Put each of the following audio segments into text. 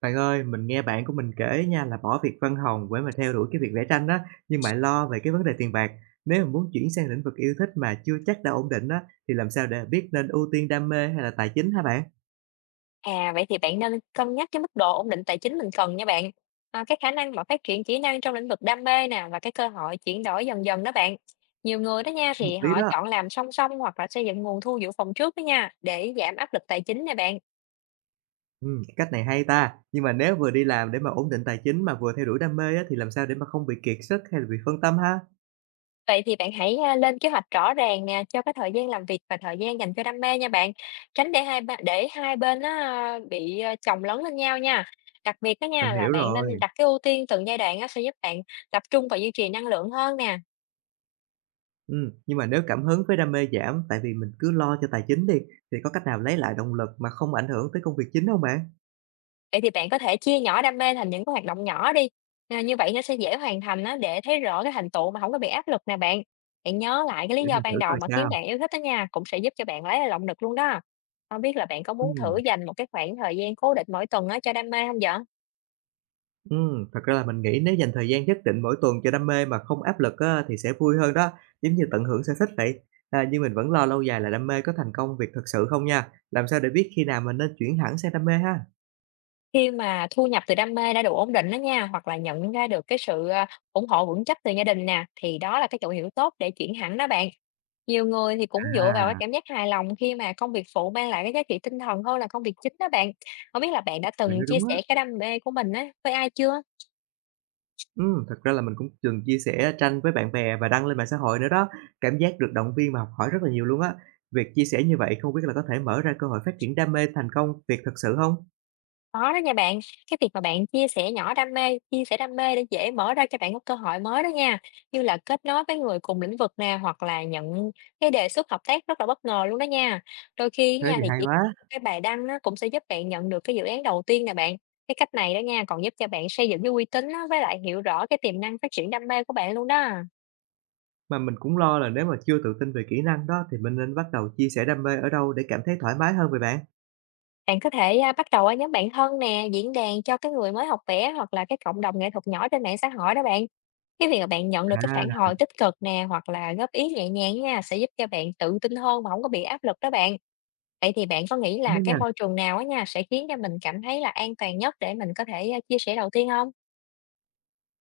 Bạn ơi, mình nghe bạn của mình kể nha là bỏ việc văn phòng để mà theo đuổi cái việc vẽ tranh á, nhưng bạn lo về cái vấn đề tiền bạc. Nếu mà muốn chuyển sang lĩnh vực yêu thích mà chưa chắc đã ổn định á, thì làm sao để biết nên ưu tiên đam mê hay là tài chính hả bạn? À, vậy thì bạn nên cân nhắc cái mức độ ổn định tài chính mình cần nha bạn. À, cái khả năng mà phát triển kỹ năng trong lĩnh vực đam mê nè và cái cơ hội chuyển đổi dần dần đó bạn. Nhiều người đó nha Cũng thì hợp lý họ đó. chọn làm song song hoặc là xây dựng nguồn thu dự phòng trước đó nha để giảm áp lực tài chính nè bạn. Ừ, cái cách này hay ta. Nhưng mà nếu vừa đi làm để mà ổn định tài chính mà vừa theo đuổi đam mê á, thì làm sao để mà không bị kiệt sức hay là bị phân tâm ha? Vậy thì bạn hãy lên kế hoạch rõ ràng nè cho cái thời gian làm việc và thời gian dành cho đam mê nha bạn. Tránh để hai bên nó bị chồng lấn lên nhau nha. Đặc biệt đó nha Mình là hiểu bạn nên rồi. đặt cái ưu tiên từng giai đoạn á, sẽ giúp bạn tập trung và duy trì năng lượng hơn nè. Ừ, nhưng mà nếu cảm hứng với đam mê giảm tại vì mình cứ lo cho tài chính đi, thì có cách nào lấy lại động lực mà không ảnh hưởng tới công việc chính không bạn? Vậy thì bạn có thể chia nhỏ đam mê thành những cái hoạt động nhỏ đi, như vậy nó sẽ dễ hoàn thành á, để thấy rõ cái thành tựu mà không có bị áp lực nè bạn. Bạn nhớ lại cái lý Để do mình thử ban đầu coi mà khiến sao. bạn yêu thích đó nha, cũng sẽ giúp cho bạn lấy lại động lực luôn đó. Không biết là bạn có muốn thử Ừ. dành một cái khoảng thời gian cố định mỗi tuần á, cho đam mê không vậy? Thật ra là mình nghĩ nếu dành thời gian nhất định mỗi tuần cho đam mê mà không áp lực á, thì sẽ vui hơn đó, giống như tận hưởng sở thích vậy. À, nhưng mình vẫn lo lâu dài là đam mê có thành công việc thật sự không nha. Làm sao để biết khi nào mình nên chuyển hẳn sang đam mê ha? Khi mà thu nhập từ đam mê đã đủ ổn định đó nha, hoặc là nhận ra được cái sự, ủng hộ vững chắc từ gia đình nè, thì đó là cái dấu hiệu tốt để chuyển hẳn đó bạn. Nhiều người thì cũng À, dựa vào cái cảm giác hài lòng khi mà công việc phụ mang lại cái giá trị tinh thần hơn là công việc chính đó bạn. Không biết là bạn đã bạn từng nói chia đúng sẻ á. cái đam mê của mình á với ai chưa? Thật ra là mình cũng từng chia sẻ tranh với bạn bè và đăng lên mạng xã hội nữa đó. Cảm giác được động viên và học hỏi rất là nhiều luôn á. Việc chia sẻ như vậy không biết là có thể mở ra cơ hội phát triển đam mê thành công việc thật sự không? Có đó nha bạn, cái việc mà bạn chia sẻ đam mê để dễ mở ra cho bạn có cơ hội mới đó nha, như là kết nối với người cùng lĩnh vực nè, hoặc là nhận cái đề xuất hợp tác rất là bất ngờ luôn đó nha. Đôi khi Thế nha thì thì hay chỉ quá. cần một cái bài đăng nó cũng sẽ giúp bạn nhận được cái dự án đầu tiên nè bạn. Cái cách này đó nha, còn giúp cho bạn xây dựng cái uy tín á, với lại hiểu rõ cái tiềm năng phát triển đam mê của bạn luôn đó. Mà mình cũng lo là nếu mà chưa tự tin về kỹ năng đó thì mình nên bắt đầu chia sẻ đam mê ở đâu để cảm thấy thoải mái hơn vậy bạn? Bạn có thể, bắt đầu ở nhóm bạn thân nè, diễn đàn cho cái người mới học vẽ hoặc là cái cộng đồng nghệ thuật nhỏ trên mạng xã hội đó bạn. Cái việc mà bạn nhận được cái phản À, hồi tích cực nè, hoặc là góp ý nhẹ nhàng nha, sẽ giúp cho bạn tự tin hơn mà không có bị áp lực đó bạn. Vậy thì bạn có nghĩ đúng là đó cái nha. môi trường nào á nha, sẽ khiến cho mình cảm thấy là an toàn nhất để mình có thể, chia sẻ đầu tiên không?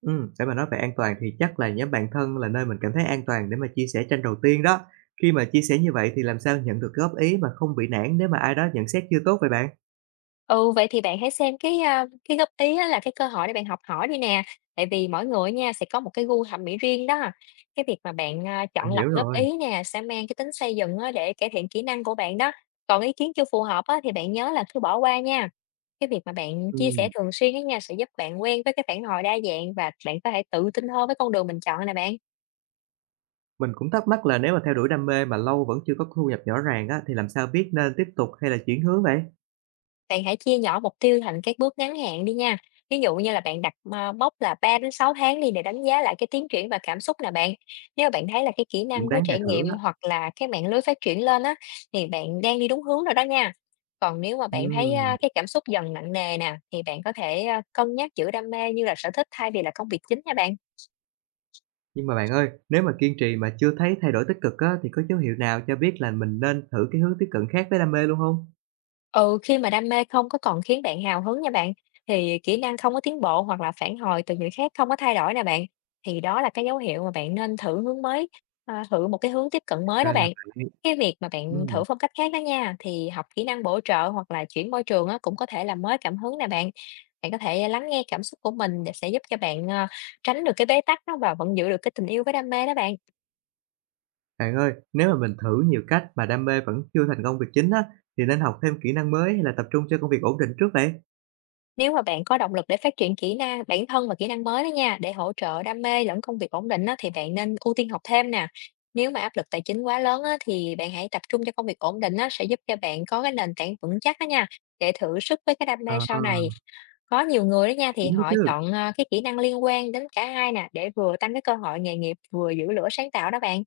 Ừ, để mà nói về an toàn thì chắc là nhóm bạn thân là nơi mình cảm thấy an toàn để mà chia sẻ tranh đầu tiên đó. Khi mà chia sẻ như vậy thì làm sao nhận được góp ý mà không bị nản nếu mà ai đó nhận xét chưa tốt vậy bạn? Ừ, vậy thì bạn hãy xem cái góp ý á là cái cơ hội để bạn học hỏi đi nè, tại vì mỗi người nha sẽ có một cái gu thẩm mỹ riêng đó. Cái việc mà bạn, chọn Mình hiểu lọc góp rồi. ý nè sẽ mang cái tính xây dựng á để cải thiện kỹ năng của bạn đó, còn ý kiến chưa phù hợp á thì bạn nhớ là cứ bỏ qua nha. Cái việc mà bạn chia sẻ Ừ, thường xuyên á nha sẽ giúp bạn quen với cái phản hồi đa dạng và bạn có thể tự tin hơn với con đường mình chọn nè bạn. mình cũng thắc mắc là nếu mà theo đuổi đam mê mà lâu vẫn chưa có thu nhập rõ ràng á thì làm sao biết nên tiếp tục hay là chuyển hướng vậy? Bạn hãy chia nhỏ mục tiêu thành các bước ngắn hạn đi nha. Ví dụ như là bạn đặt mốc là 3 đến 6 tháng đi để đánh giá lại cái tiến triển và cảm xúc nè bạn. Nếu mà bạn thấy là cái kỹ Cũng năng với đáng để trải thử nghiệm á. hoặc là cái mạng lưới phát triển lên á, thì bạn đang đi đúng hướng rồi đó nha. Còn nếu mà bạn thấy Ừ. cái cảm xúc dần nặng nề nè, thì bạn có thể cân nhắc giữ đam mê như là sở thích thay vì là công việc chính nha bạn. Nhưng mà bạn ơi, nếu mà kiên trì mà chưa thấy thay đổi tích cực á, thì có dấu hiệu nào cho biết là mình nên thử cái hướng tiếp cận khác với đam mê luôn không? Ừ, khi mà đam mê không có còn khiến bạn hào hứng nha bạn, thì kỹ năng không có tiến bộ hoặc là phản hồi từ người khác không có thay đổi nè bạn, thì đó là cái dấu hiệu mà bạn nên thử một cái hướng tiếp cận mới đó Ra là bạn. bạn Cái việc mà bạn ừm, thử phong cách khác đó nha, thì học kỹ năng bổ trợ hoặc là chuyển môi trường á, cũng có thể làm mới cảm hứng nè bạn. Bạn có thể lắng nghe cảm xúc của mình để sẽ giúp cho bạn tránh được cái bế tắc đó và vẫn giữ được cái tình yêu với đam mê đó bạn. bạn ơi, nếu mà mình thử nhiều cách mà đam mê vẫn chưa thành công việc chính á, thì nên học thêm kỹ năng mới hay là tập trung cho công việc ổn định trước vậy? Nếu mà bạn có động lực để phát triển kỹ năng bản thân và kỹ năng mới đó nha, để hỗ trợ đam mê lẫn công việc ổn định á, thì bạn nên ưu tiên học thêm nè. Nếu mà áp lực tài chính quá lớn á, thì bạn hãy tập trung cho công việc ổn định á, sẽ giúp cho bạn có cái nền tảng vững chắc đó nha, để thử sức với cái đam Ờ, mê sau này. Có nhiều người đó nha thì thì đúng đó họ chứ. chọn cái kỹ năng liên quan đến cả hai nè để vừa tăng cái cơ hội nghề nghiệp vừa giữ lửa sáng tạo đó bạn.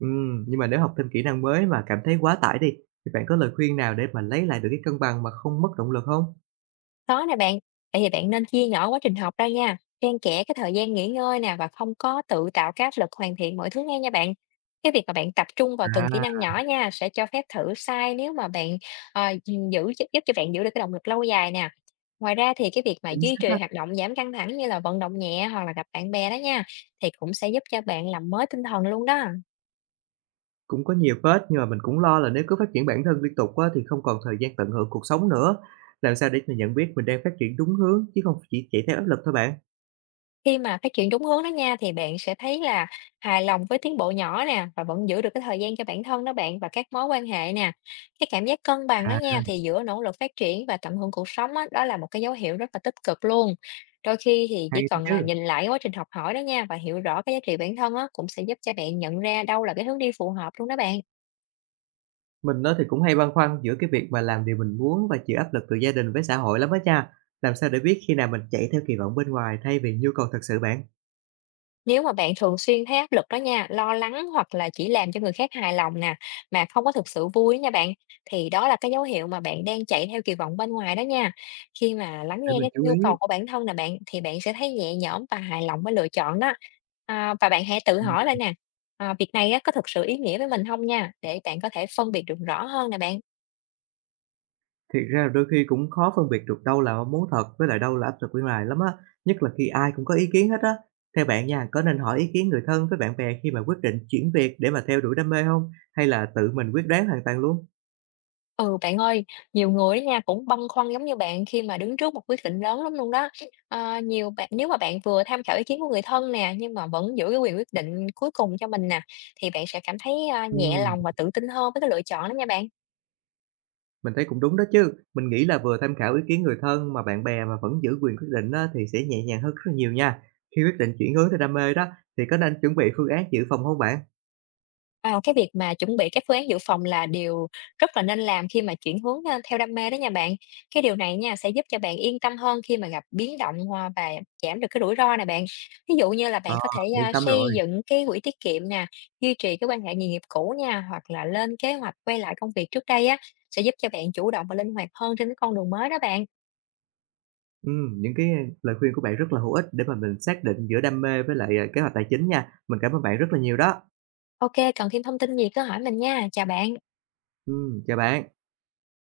Nhưng mà nếu học thêm kỹ năng mới mà cảm thấy quá tải đi, thì bạn có lời khuyên nào để mà lấy lại được cái cân bằng mà không mất động lực không? Có nè bạn, vậy thì bạn nên chia nhỏ quá trình học ra nha, xen kẽ cái thời gian nghỉ ngơi nè và không có tự tạo cái áp lực hoàn thiện mọi thứ ngay nha bạn. Cái việc mà bạn tập trung vào từng kỹ năng À, nhỏ nha sẽ cho phép thử sai nếu mà bạn ờ, giữ giúp cho bạn giữ được cái động lực lâu dài nè. Ngoài ra thì cái việc mà chính duy xác trì đó. hoạt động giảm căng thẳng như là vận động nhẹ hoặc là gặp bạn bè đó nha thì cũng sẽ giúp cho bạn làm mới tinh thần luôn đó. Cũng có nhiều phết, nhưng mà mình cũng lo là nếu cứ phát triển bản thân liên tục á, thì không còn thời gian tận hưởng cuộc sống nữa. Làm sao để mình nhận biết mình đang phát triển đúng hướng chứ không chỉ chạy theo áp lực thôi bạn? Khi mà phát triển đúng hướng đó nha, thì bạn sẽ thấy là hài lòng với tiến bộ nhỏ nè, và vẫn giữ được cái thời gian cho bản thân đó bạn và các mối quan hệ nè. Cái cảm giác cân bằng đó À, nha, thì giữa nỗ lực phát triển và tận hưởng cuộc sống á, đó là một cái dấu hiệu rất là tích cực luôn. Đôi khi thì hay chỉ đó cần là chứ. nhìn lại quá trình học hỏi đó nha và hiểu rõ cái giá trị bản thân á, cũng sẽ giúp cho bạn nhận ra đâu là cái hướng đi phù hợp luôn đó bạn. Mình á, thì cũng hay băn khoăn giữa cái việc mà làm điều mình muốn và chịu áp lực từ gia đình với xã hội lắm á cha. Làm sao để biết khi nào mình chạy theo kỳ vọng bên ngoài thay vì nhu cầu thật sự bạn? Nếu mà bạn thường xuyên thấy áp lực đó nha, lo lắng hoặc là chỉ làm cho người khác hài lòng nè, mà không có thực sự vui nha bạn, thì đó là cái dấu hiệu mà bạn đang chạy theo kỳ vọng bên ngoài đó nha. Khi mà lắng Để nghe mình cái chú nhu cầu ý. của bản thân nè bạn, thì bạn sẽ thấy nhẹ nhõm và hài lòng với lựa chọn đó. À, và bạn hãy tự hỏi lại nè: à, việc này á, có thực sự ý nghĩa với mình không nha, để bạn có thể phân biệt được rõ hơn nè bạn. Thiệt ra là đôi khi cũng khó phân biệt được đâu là mong muốn thật với lại đâu là áp lực bên ngoài lắm á, nhất là khi ai cũng có ý kiến hết á. Theo bạn nha, có nên hỏi ý kiến người thân với bạn bè khi mà quyết định chuyển việc để mà theo đuổi đam mê không? Hay là tự mình quyết đoán hoàn toàn luôn? Ừ, bạn ơi, nhiều người á nha cũng băn khoăn giống như bạn khi mà đứng trước một quyết định lớn lắm luôn đó. Ờ, nhiều bạn, nếu mà bạn vừa tham khảo ý kiến của người thân nè, nhưng mà vẫn giữ cái quyền quyết định cuối cùng cho mình nè, thì bạn sẽ cảm thấy, nhẹ Ừm, lòng và tự tin hơn với cái lựa chọn đó nha bạn. mình thấy cũng đúng đó chứ. Mình nghĩ là vừa tham khảo ý kiến người thân mà bạn bè mà vẫn giữ quyền quyết định á, thì sẽ nhẹ nhàng hơn rất là nhiều nha. Khi quyết định chuyển hướng theo đam mê đó, thì có nên chuẩn bị phương án dự phòng không bạn? À, cái việc mà chuẩn bị các phương án dự phòng là điều rất là nên làm khi mà chuyển hướng, theo đam mê đó nha bạn. Cái điều này nha, sẽ giúp cho bạn yên tâm hơn khi mà gặp biến động hoa và giảm được cái rủi ro này bạn. Ví dụ như là bạn Ờ, có thể, yên tâm xây rồi. dựng cái quỹ tiết kiệm nè, duy trì cái quan hệ nghề nghiệp cũ nha, hoặc là lên kế hoạch quay lại công việc trước đây á, sẽ giúp cho bạn chủ động và linh hoạt hơn trên cái con đường mới đó bạn. Những cái, lời khuyên của bạn rất là hữu ích để mà mình xác định giữa đam mê với lại, à, kế hoạch tài chính nha. Mình cảm ơn bạn rất là nhiều đó. OK, cần thêm thông tin gì cứ hỏi mình nha, chào bạn. Chào bạn.